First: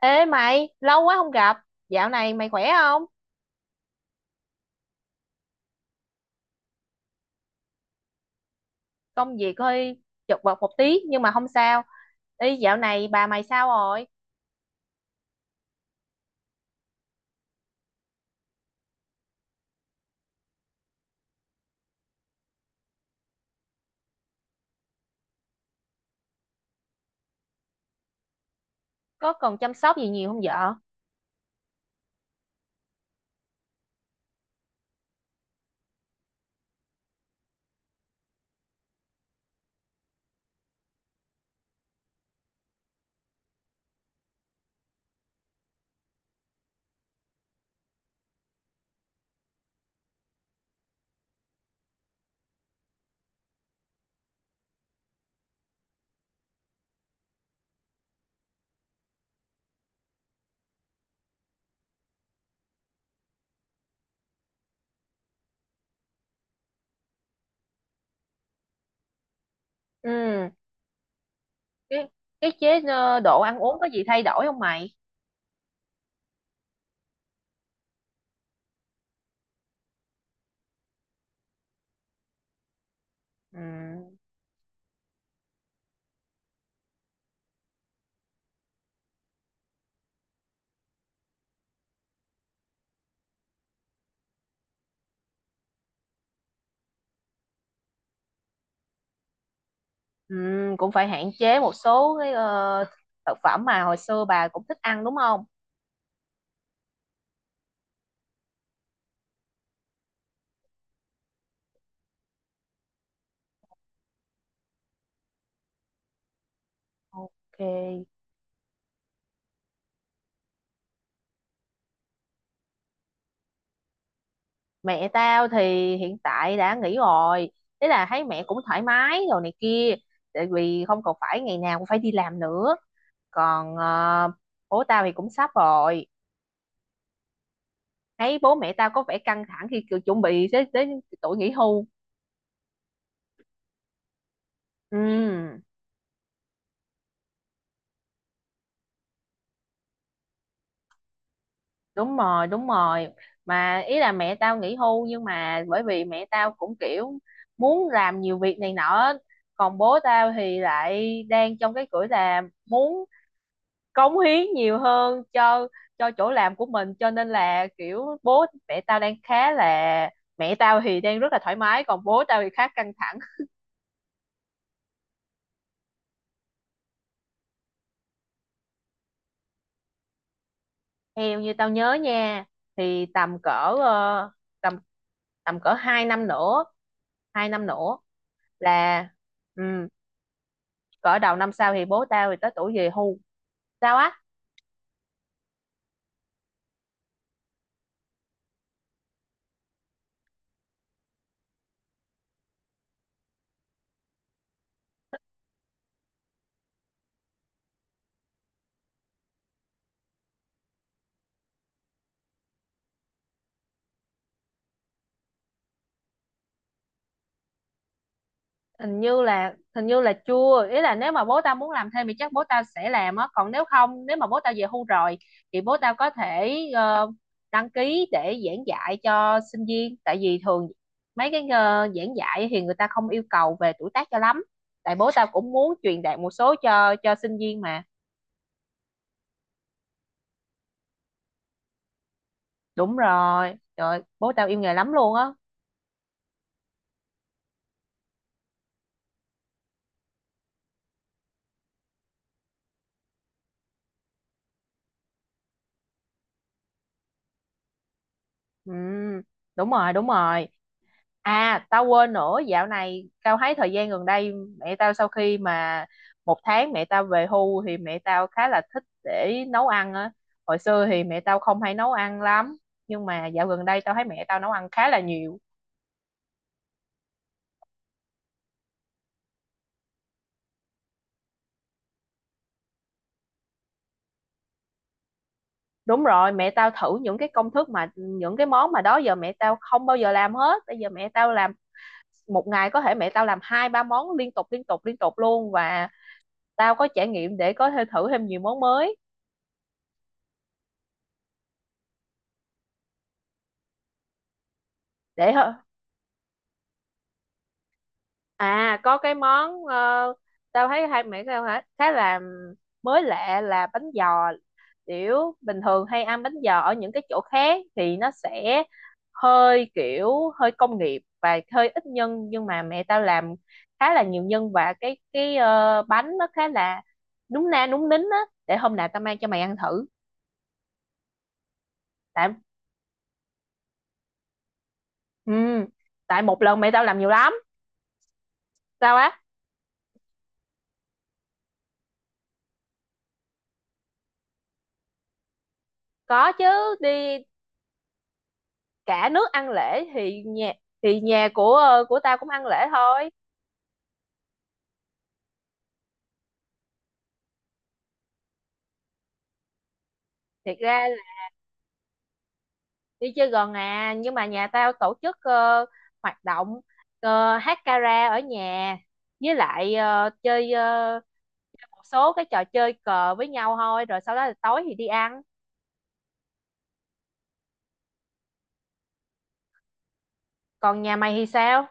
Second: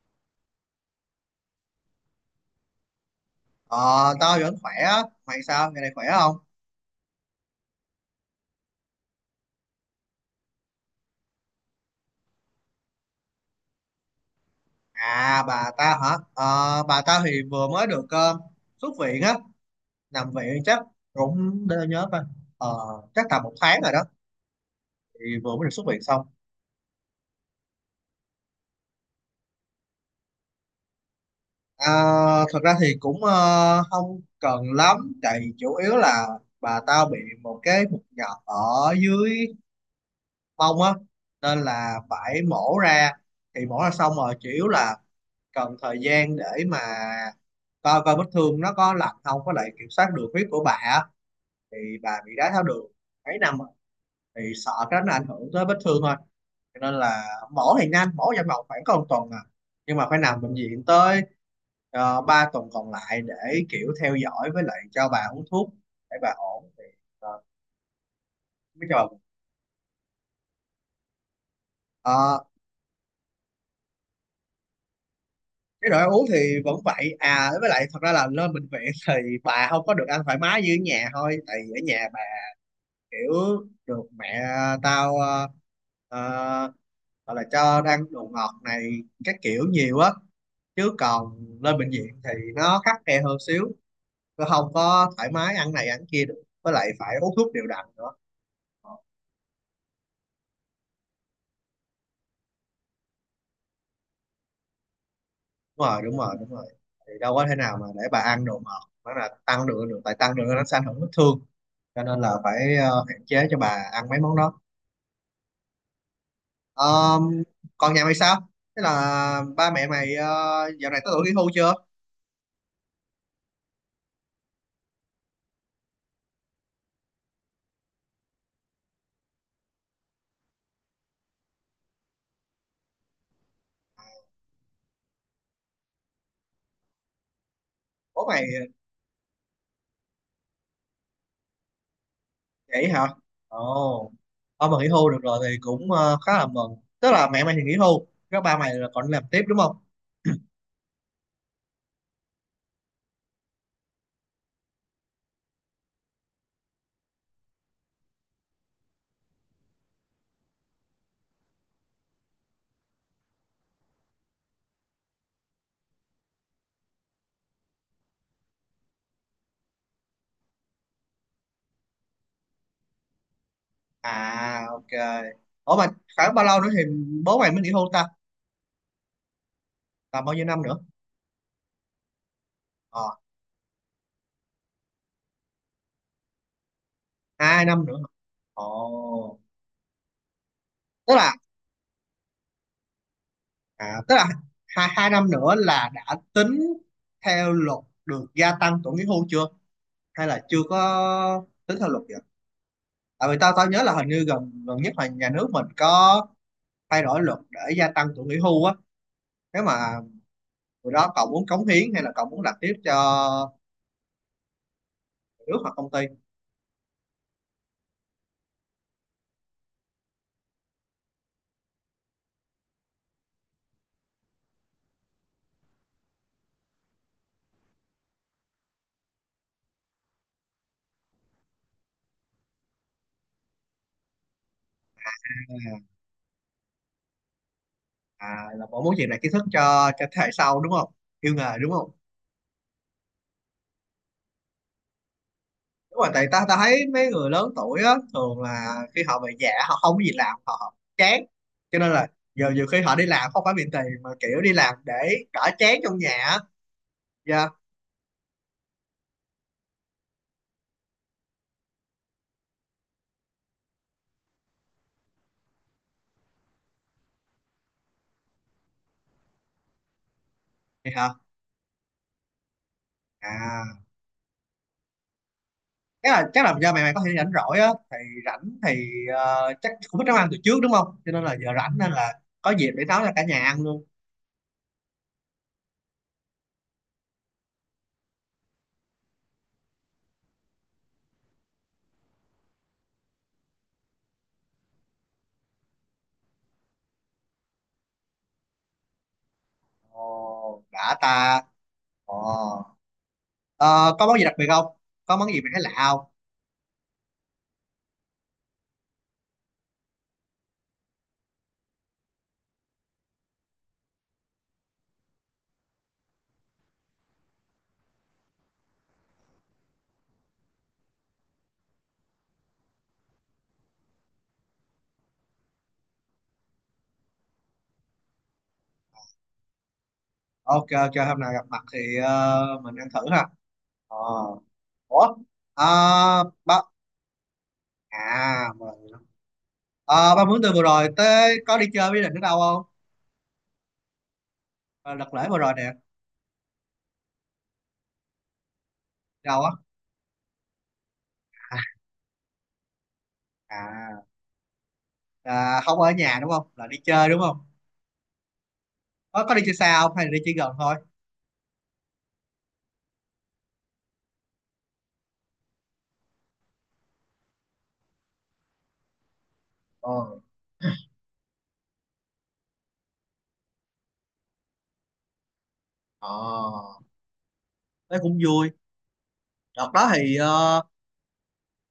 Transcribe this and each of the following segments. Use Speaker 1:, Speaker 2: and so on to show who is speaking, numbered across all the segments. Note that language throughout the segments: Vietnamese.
Speaker 1: Ê mày, lâu quá không gặp. Dạo này mày khỏe không?
Speaker 2: Ờ, tao vẫn khỏe á. Mày sao? Ngày này khỏe không?
Speaker 1: Công việc hơi chật vật một tí nhưng mà không sao. Ê, dạo này bà mày sao rồi?
Speaker 2: À, bà tao hả? Ờ, bà tao thì vừa mới được xuất viện á. Nằm viện chắc cũng để tao nhớ coi. Ờ, Chắc tầm một tháng rồi đó. Thì vừa mới được xuất viện xong.
Speaker 1: Có cần chăm sóc gì nhiều không vợ?
Speaker 2: À, thật ra thì cũng không cần lắm. Tại vì chủ yếu là bà tao bị một cái mụn nhọt ở dưới mông á. Nên là phải mổ ra. Thì mổ ra xong rồi chủ yếu là cần thời gian để mà coi coi vết thương nó có lành không, có lại kiểm soát được huyết của bà á. Thì bà bị đái tháo đường mấy năm rồi, thì sợ cái đó nó ảnh hưởng tới vết thương thôi, cho nên là mổ thì nhanh, mổ trong vòng khoảng có một tuần à, nhưng mà phải nằm bệnh viện tới 3 tuần còn lại để kiểu theo dõi với lại cho bà uống thuốc để bà ổn thì ờ, mới cho bà.
Speaker 1: Ừ, cái
Speaker 2: Ờ,
Speaker 1: cái chế độ ăn uống có gì thay đổi không mày?
Speaker 2: cái đồ ăn uống thì vẫn vậy à, với lại thật ra là lên bệnh viện thì bà không có được ăn thoải mái như ở nhà thôi. Tại vì ở nhà bà kiểu
Speaker 1: Ừ,
Speaker 2: được mẹ tao ờ, gọi là cho ăn đồ ngọt này các kiểu nhiều á, chứ còn lên bệnh viện thì nó khắt khe hơn xíu, nó không có thoải mái ăn này ăn kia được, với lại phải uống thuốc đều đặn nữa.
Speaker 1: ừ, cũng phải hạn chế một số cái thực phẩm mà hồi xưa bà cũng thích ăn đúng không?
Speaker 2: Ờ, đúng rồi đúng rồi đúng rồi, thì đâu có thể nào mà để bà ăn đồ ngọt, nó là tăng đường được, tại tăng đường nó sẽ ảnh hưởng vết thương cho nên là phải hạn chế cho bà ăn mấy món đó. Ờm,
Speaker 1: Ok.
Speaker 2: Còn nhà mày sao, thế là ba mẹ mày dạo này có tuổi nghỉ hưu chưa?
Speaker 1: Mẹ tao thì hiện tại đã nghỉ rồi. Thế là thấy mẹ cũng thoải mái rồi này kia. Tại vì không còn phải ngày nào cũng phải đi làm nữa, còn bố tao thì cũng sắp rồi.
Speaker 2: Bố
Speaker 1: Thấy
Speaker 2: mày.
Speaker 1: bố mẹ tao có vẻ căng thẳng khi kiểu chuẩn bị đến tuổi nghỉ hưu.
Speaker 2: Vậy hả? Ồ. Ông mà nghỉ hưu được rồi thì
Speaker 1: Ừ,
Speaker 2: cũng khá là mừng. Tức là mẹ mày thì nghỉ hưu, các ba mày là còn đi làm tiếp đúng không?
Speaker 1: đúng rồi, đúng rồi, mà ý là mẹ tao nghỉ hưu nhưng mà bởi vì mẹ tao cũng kiểu muốn làm nhiều việc này nọ á. Còn bố tao thì lại đang trong cái tuổi là muốn cống hiến nhiều hơn cho chỗ làm của mình, cho nên là kiểu bố mẹ tao đang khá là, mẹ tao thì đang rất là thoải mái còn bố tao thì khá căng thẳng.
Speaker 2: À, ok. Ủa mà khoảng bao lâu nữa thì bố mày mới nghỉ hưu ta? Tầm bao nhiêu năm nữa?
Speaker 1: Theo như tao nhớ nha
Speaker 2: Ờ,
Speaker 1: thì tầm cỡ ờ, tầm tầm cỡ 2 năm nữa, hai
Speaker 2: hai
Speaker 1: năm
Speaker 2: năm nữa.
Speaker 1: nữa là
Speaker 2: Ồ.
Speaker 1: ừ,
Speaker 2: Tức
Speaker 1: cỡ
Speaker 2: là
Speaker 1: đầu năm sau thì bố tao thì tới tuổi về hưu. Sao
Speaker 2: à,
Speaker 1: á?
Speaker 2: tức là 2 năm nữa là đã tính theo luật được gia tăng tuổi nghỉ hưu chưa? Hay là chưa có tính theo luật vậy? Tại vì tao tao nhớ là hình như gần gần nhất là nhà nước mình có thay đổi luật để gia tăng tuổi nghỉ hưu á, nếu mà rồi đó cậu muốn cống hiến hay là cậu muốn làm tiếp cho nước hoặc công ty.
Speaker 1: Hình như là chưa, ý là nếu mà bố tao muốn làm thêm thì chắc bố tao sẽ làm á, còn nếu không, nếu mà bố tao về hưu rồi thì bố tao có thể đăng ký để giảng dạy cho sinh viên, tại vì thường mấy cái giảng dạy thì người ta không yêu cầu về tuổi tác cho lắm, tại bố tao cũng muốn truyền đạt một số cho sinh viên mà.
Speaker 2: À, là cậu muốn truyền lại kiến thức cho thế hệ sau đúng không, yêu nghề đúng không?
Speaker 1: Đúng rồi, trời bố tao yêu nghề lắm luôn á.
Speaker 2: Đúng rồi, tại ta ta thấy mấy người lớn tuổi á, thường là khi họ về già họ không có gì làm họ chán, cho nên là giờ nhiều khi họ đi làm không phải vì tiền mà kiểu đi làm để đỡ chán trong nhà á. Dạ.
Speaker 1: Ừ, đúng rồi, đúng rồi. À, tao quên nữa, dạo này tao thấy thời gian gần đây mẹ tao sau khi mà một tháng mẹ tao về hưu thì mẹ tao khá là thích để nấu ăn á. Hồi xưa
Speaker 2: Thì
Speaker 1: thì
Speaker 2: hả?
Speaker 1: mẹ tao không hay nấu ăn lắm, nhưng mà dạo gần
Speaker 2: À,
Speaker 1: đây tao thấy mẹ tao nấu ăn khá là nhiều.
Speaker 2: chắc là do mày mày có thể rảnh rỗi á, thì rảnh thì chắc cũng biết nấu ăn từ trước đúng không, cho nên là giờ rảnh nên là có dịp để nấu cho cả nhà ăn luôn.
Speaker 1: Đúng rồi, mẹ tao thử những cái công thức mà những cái món mà đó giờ mẹ tao không bao giờ làm hết. Bây giờ mẹ tao làm một ngày có thể mẹ tao làm hai ba món liên tục liên tục liên tục luôn, và tao có trải nghiệm để có thể thử thêm nhiều món mới.
Speaker 2: Ồ, đã ta. Ồ. Ờ, có món gì đặc biệt không? Có món
Speaker 1: để
Speaker 2: gì mày thấy lạ không?
Speaker 1: À, có cái món tao thấy hai mẹ tao hả khá là mới lạ là bánh giò, kiểu bình thường hay ăn bánh giò ở những cái chỗ khác thì nó sẽ hơi kiểu hơi công nghiệp và hơi ít nhân, nhưng mà mẹ tao làm khá là nhiều nhân và cái bánh nó khá là núng na núng nính á, để hôm nào tao mang cho mày ăn thử,
Speaker 2: Ok, ok, hôm nào gặp mặt thì
Speaker 1: tại
Speaker 2: mình ăn thử ha. Ờ. Ủa?
Speaker 1: ừ,
Speaker 2: Ờ,
Speaker 1: tại một lần
Speaker 2: ba...
Speaker 1: mẹ tao làm nhiều lắm.
Speaker 2: À, mà...
Speaker 1: Sao á?
Speaker 2: Ờ, ba muốn từ vừa rồi tới có đi chơi với định ở đâu không? Ờ, đợt lễ vừa rồi nè.
Speaker 1: Có chứ, đi cả nước
Speaker 2: Đâu
Speaker 1: ăn
Speaker 2: á?
Speaker 1: lễ thì nhà của tao cũng ăn lễ thôi.
Speaker 2: À, à, không ở nhà đúng không? Là đi chơi đúng không? Có đi chơi xa không? Hay là đi chơi gần
Speaker 1: Thiệt
Speaker 2: thôi?
Speaker 1: ra là đi chơi gần à, nhưng mà nhà tao tổ chức hoạt động hát karaoke ở nhà, với lại
Speaker 2: Ờ.
Speaker 1: chơi một số cái trò chơi cờ với nhau thôi, rồi sau đó là tối thì đi ăn.
Speaker 2: Ờ, thế cũng vui. Đợt đó thì ờ,
Speaker 1: Còn nhà mày thì sao?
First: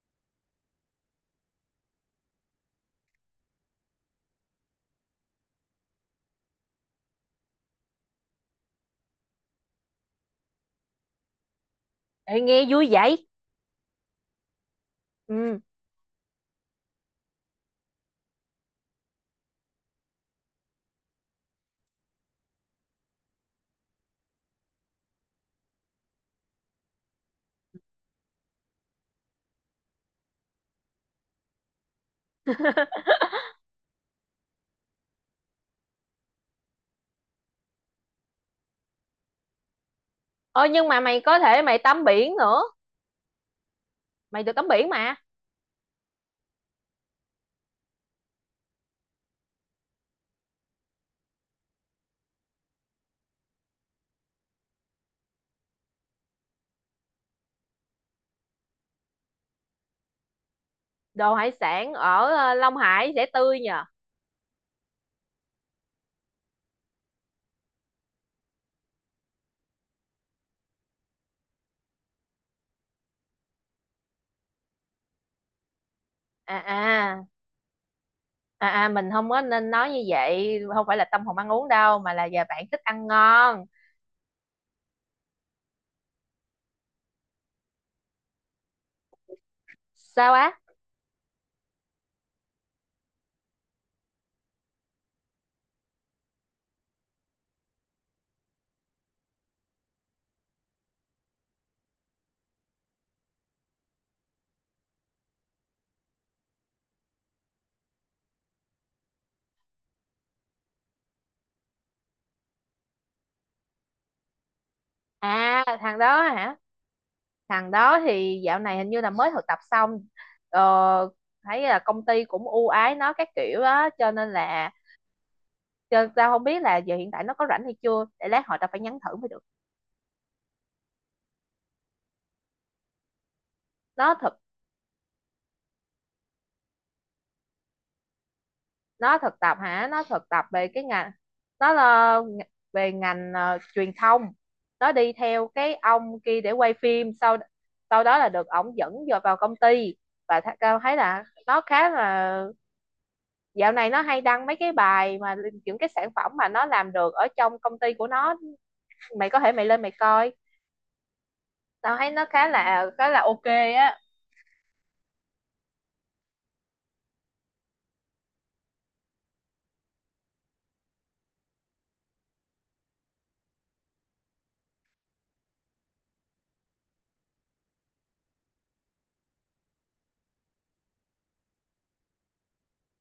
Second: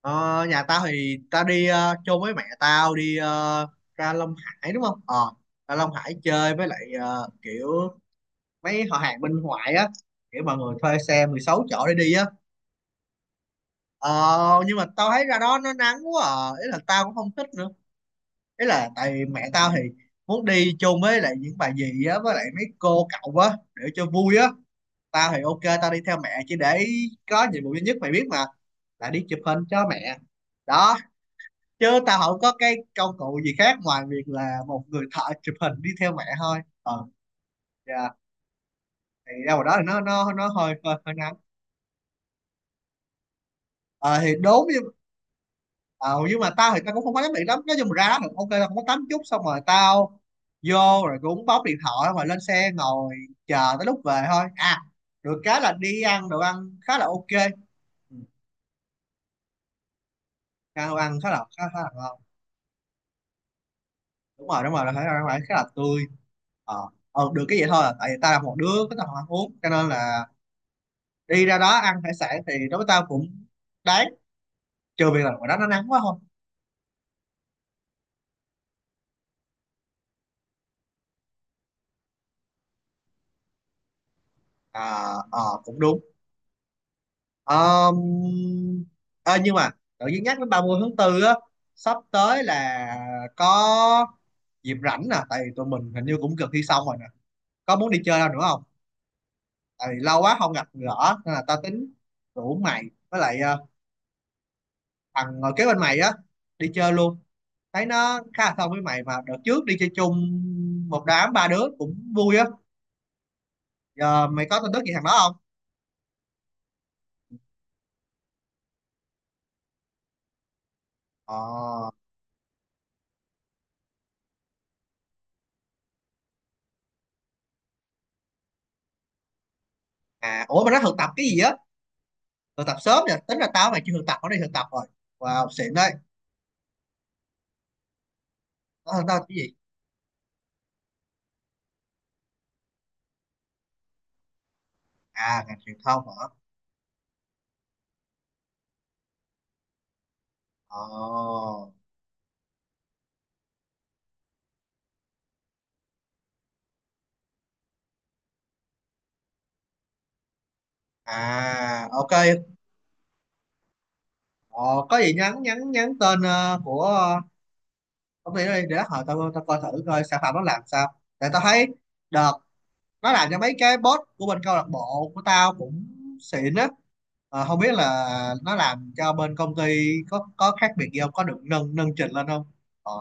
Speaker 2: Ờ, nhà tao thì tao đi chôn với mẹ tao, đi ra Long Hải đúng không? Ờ, ra Long Hải chơi với lại kiểu mấy họ hàng bên ngoại á, kiểu mọi người thuê xe 16 chỗ để đi á.
Speaker 1: Ê, nghe vui vậy.
Speaker 2: Ờ, nhưng mà tao thấy ra đó
Speaker 1: Ừ.
Speaker 2: nó nắng quá à, ý là tao cũng không thích nữa. Ý là tại vì mẹ tao thì muốn đi chôn với lại những bà dì á với lại mấy cô cậu á để cho vui á. Tao thì ok, tao đi theo mẹ chỉ để có nhiệm vụ duy nhất mày biết mà, là đi chụp hình cho mẹ đó, chứ tao không có cái công cụ gì khác ngoài việc là một người thợ chụp hình đi theo mẹ thôi. ờ dạ. Thì đâu vào đó thì nó
Speaker 1: Ôi
Speaker 2: hơi
Speaker 1: nhưng mà
Speaker 2: hơi
Speaker 1: mày
Speaker 2: nắng.
Speaker 1: có thể mày tắm biển nữa,
Speaker 2: Ờ thì
Speaker 1: mày được
Speaker 2: đúng
Speaker 1: tắm
Speaker 2: nhưng
Speaker 1: biển mà.
Speaker 2: ờ, nhưng mà tao thì tao cũng không có tắm điện lắm, nói chung là ra được ok, tao không có tắm chút, xong rồi tao vô rồi cũng bóc điện thoại rồi lên xe ngồi chờ tới lúc về thôi à, được cái là đi ăn đồ ăn khá là ok. Ừ, ăn đồ ăn khá
Speaker 1: Đồ
Speaker 2: là
Speaker 1: hải
Speaker 2: khá, khá là
Speaker 1: sản
Speaker 2: ngon
Speaker 1: ở Long Hải sẽ tươi nhờ.
Speaker 2: đúng rồi đúng rồi, là khá là tươi. ờ Được cái vậy thôi à. Tại vì tao là một đứa có tao không ăn uống cho nên là đi ra đó ăn hải sản thì đối với tao cũng đáng, trừ việc là ngoài đó nó nắng quá không.
Speaker 1: À, à, à, mình không có nên nói như vậy không phải là tâm hồn ăn uống đâu, mà là giờ bạn thích ăn ngon.
Speaker 2: Cũng đúng. Ờm, ờ, nhưng mà tự nhiên
Speaker 1: Sao
Speaker 2: nhắc
Speaker 1: á?
Speaker 2: đến 30/4 á, sắp tới là có dịp rảnh nè tại vì tụi mình hình như cũng gần thi xong rồi nè, có muốn đi chơi đâu nữa không? Tại vì lâu quá không gặp gỡ nên là tao tính rủ mày với lại thằng ngồi kế bên mày á đi chơi luôn, thấy nó khá là thân với mày, mà đợt trước đi chơi chung một đám ba đứa cũng vui á. Giờ mày có tin tức gì thằng đó không?
Speaker 1: À, thằng đó hả? Thằng đó thì dạo này hình như là mới thực tập xong. ờ, Thấy là
Speaker 2: ờ
Speaker 1: công ty cũng ưu ái nó các kiểu á, cho nên là cho tao không biết là giờ hiện tại nó có rảnh hay chưa để lát hồi tao phải nhắn thử mới được.
Speaker 2: à ủa mà nó thực tập cái gì á? Thực tập sớm nè, tính ra tao mày chưa thực
Speaker 1: nó
Speaker 2: tập nó
Speaker 1: thực
Speaker 2: đi thực tập rồi. Wow, xịn đấy. Nó thực
Speaker 1: nó
Speaker 2: tập cái
Speaker 1: thực
Speaker 2: gì?
Speaker 1: tập hả? Nó thực tập về cái ngành, nó là về ngành truyền thông, nó đi
Speaker 2: À,
Speaker 1: theo
Speaker 2: ngành
Speaker 1: cái
Speaker 2: truyền thông
Speaker 1: ông
Speaker 2: hả?
Speaker 1: kia để quay phim. Sau Sau đó là được ổng dẫn vào công ty, và tao thấy là
Speaker 2: ờ
Speaker 1: nó khá là, dạo này nó hay đăng mấy cái bài mà những cái sản phẩm mà nó làm được ở trong công ty của nó, mày có thể mày lên mày coi,
Speaker 2: à
Speaker 1: tao thấy
Speaker 2: ok
Speaker 1: nó khá là ok á.
Speaker 2: Ờ, có gì nhắn nhắn nhắn tên của công ty đó đi, để hồi tao tao coi thử coi sản phẩm nó làm sao. Tại tao thấy đợt nó làm cho mấy cái boss của bên câu lạc bộ của tao cũng xịn á. Ờ, không biết là nó làm cho bên công ty có khác biệt gì không, có được nâng nâng trình lên không. ờ,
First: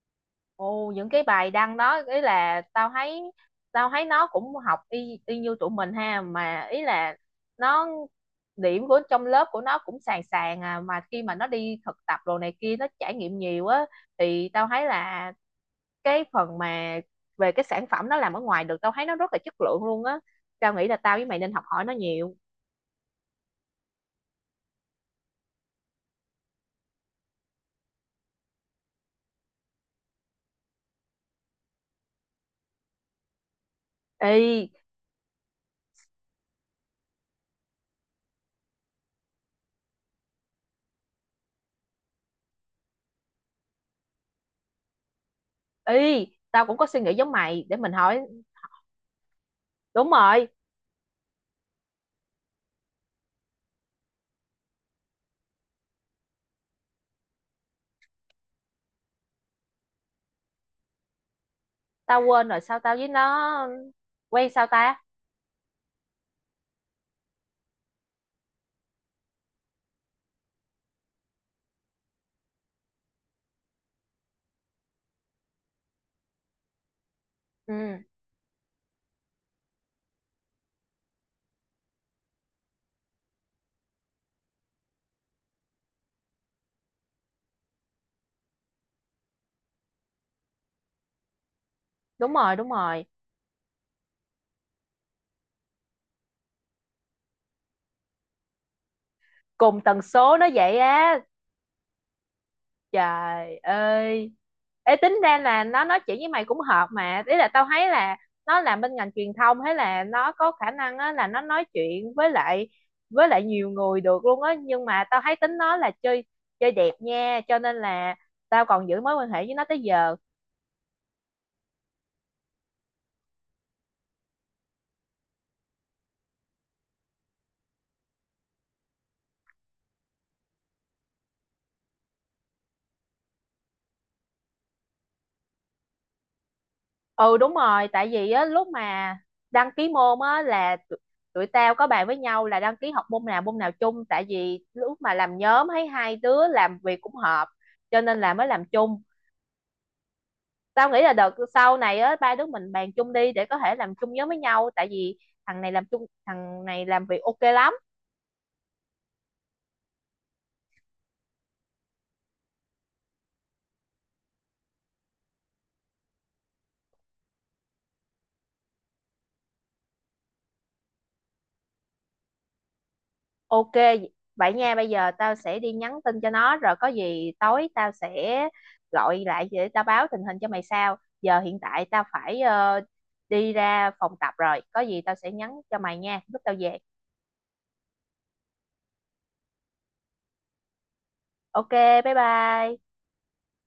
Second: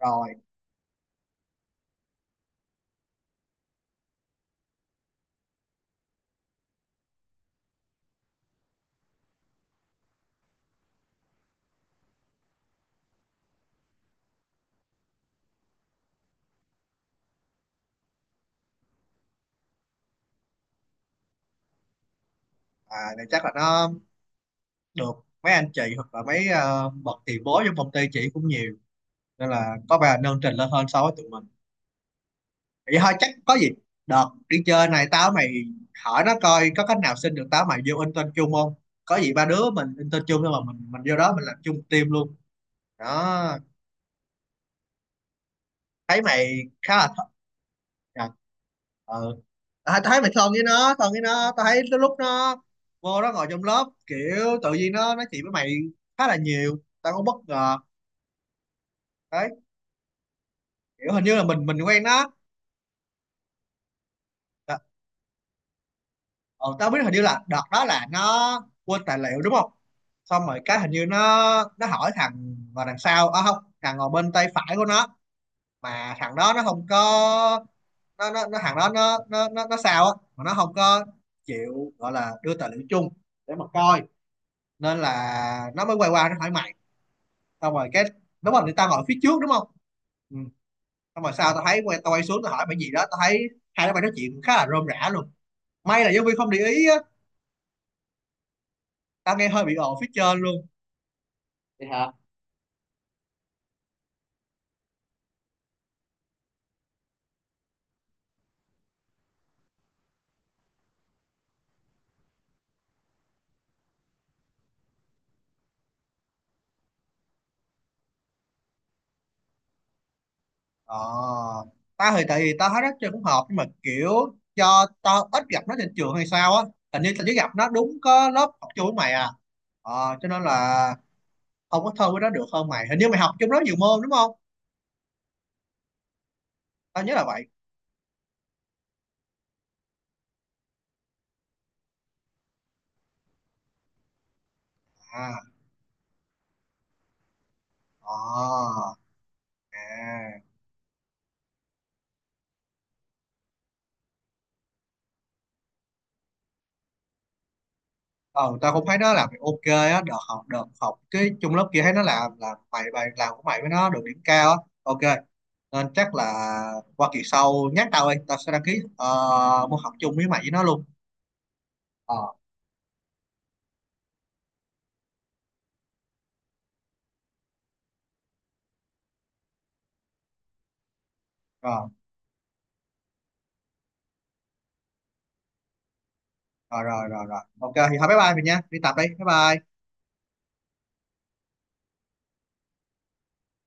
Speaker 2: rồi
Speaker 1: Ồ, những cái bài đăng đó ý là tao thấy nó cũng học y y như tụi mình ha, mà ý là nó điểm của trong lớp của nó cũng sàn sàn à, mà khi mà nó đi thực tập đồ này kia nó trải nghiệm nhiều á, thì tao thấy là cái phần mà về cái sản phẩm nó làm ở ngoài được tao thấy nó rất là chất lượng luôn á, tao nghĩ là tao với mày nên học hỏi nó nhiều.
Speaker 2: À, thì chắc là nó được mấy anh chị hoặc là mấy bậc tiền bối trong công ty chị cũng nhiều, nên là có vẻ là nâng trình lên hơn so với tụi mình vậy thôi. Chắc có gì đợt đi
Speaker 1: Y
Speaker 2: chơi này tao mày hỏi nó coi có cách nào xin được tao mày vô intern chung không, có gì ba đứa mình intern chung, nhưng mà mình vô đó mình làm chung team luôn đó, thấy
Speaker 1: y
Speaker 2: mày
Speaker 1: tao cũng có
Speaker 2: khá
Speaker 1: suy
Speaker 2: là
Speaker 1: nghĩ
Speaker 2: thân.
Speaker 1: giống mày, để mình hỏi.
Speaker 2: À, ờ. à,
Speaker 1: Đúng
Speaker 2: thấy mày
Speaker 1: rồi,
Speaker 2: thân với nó, tao thấy tới lúc nó vô nó ngồi trong lớp kiểu tự nhiên nó nói chuyện với mày khá là nhiều, tao cũng bất ngờ đấy, kiểu hình như là mình quen
Speaker 1: tao
Speaker 2: nó.
Speaker 1: quên rồi, sao tao với nó quen sao
Speaker 2: Ờ,
Speaker 1: ta?
Speaker 2: ờ, tao biết hình như là đợt đó là nó quên tài liệu đúng không, xong rồi cái hình như nó hỏi thằng ngồi đằng sau, à không, thằng ngồi bên tay phải của nó, mà thằng đó nó không có,
Speaker 1: Ừ,
Speaker 2: nó thằng đó nó sao á, mà nó không có chịu gọi là đưa tài liệu chung để mà coi, nên là nó mới quay qua nó hỏi mày, xong rồi cái, đúng rồi thì tao ngồi phía trước đúng không. Ừ. Xong rồi sau tao thấy tao quay
Speaker 1: đúng
Speaker 2: xuống tao
Speaker 1: rồi,
Speaker 2: hỏi
Speaker 1: đúng
Speaker 2: mày gì
Speaker 1: rồi.
Speaker 2: đó, tao thấy hai đứa mày nói chuyện khá là rôm rã luôn, may là giáo viên không để ý á, tao nghe hơi bị
Speaker 1: Cùng
Speaker 2: ồn
Speaker 1: tần
Speaker 2: phía
Speaker 1: số
Speaker 2: trên
Speaker 1: nó
Speaker 2: luôn.
Speaker 1: vậy á,
Speaker 2: Vậy hả?
Speaker 1: trời ơi. Ê, tính ra là nó nói chuyện với mày cũng hợp, mà ý là tao thấy là nó làm bên ngành truyền thông, hay là nó có khả năng á là nó nói chuyện với lại nhiều người được luôn á, nhưng mà tao thấy tính nó là chơi chơi đẹp nha, cho nên là tao còn giữ mối quan hệ với nó tới giờ.
Speaker 2: ờ tao thì tại vì tao thấy rất chơi cũng hợp nhưng mà kiểu cho tao ít gặp nó trên trường hay sao á, hình như tao chỉ gặp nó đúng có lớp học chung với mày à, cho nên là không có thân với nó được hơn mày, hình như mày học chung lớp nhiều môn đúng không, tao nhớ là
Speaker 1: Ừ,
Speaker 2: vậy.
Speaker 1: đúng rồi, tại vì á lúc mà đăng ký môn á là tụi tao có bàn với nhau là đăng ký học môn nào chung, tại vì lúc mà làm
Speaker 2: à
Speaker 1: nhóm thấy hai đứa làm việc cũng hợp cho nên là mới làm
Speaker 2: ờ
Speaker 1: chung.
Speaker 2: à.
Speaker 1: Tao nghĩ là đợt sau này á ba đứa mình bàn chung đi để có thể làm chung nhóm với nhau, tại vì thằng này làm chung thằng này làm việc ok lắm.
Speaker 2: ờ tao cũng thấy nó làm việc ok á, đợt học cái chung lớp kia thấy nó làm mày, bài làm của mày với nó được điểm cao á. Ok, nên chắc là qua kỳ sau nhắc tao đi, tao sẽ đăng ký môn học chung với mày với nó luôn. ờ
Speaker 1: Ok, vậy nha, bây giờ tao sẽ đi nhắn tin cho nó rồi có gì tối tao sẽ gọi lại để tao báo tình hình cho mày sao. Giờ hiện tại
Speaker 2: rồi
Speaker 1: tao phải đi ra phòng tập rồi, có gì tao sẽ nhắn cho mày nha, lúc tao về.
Speaker 2: rồi rồi rồi rồi ok thì thôi, bye bye mình nha, đi tập đi, bye bye.
Speaker 1: Ok, bye bye.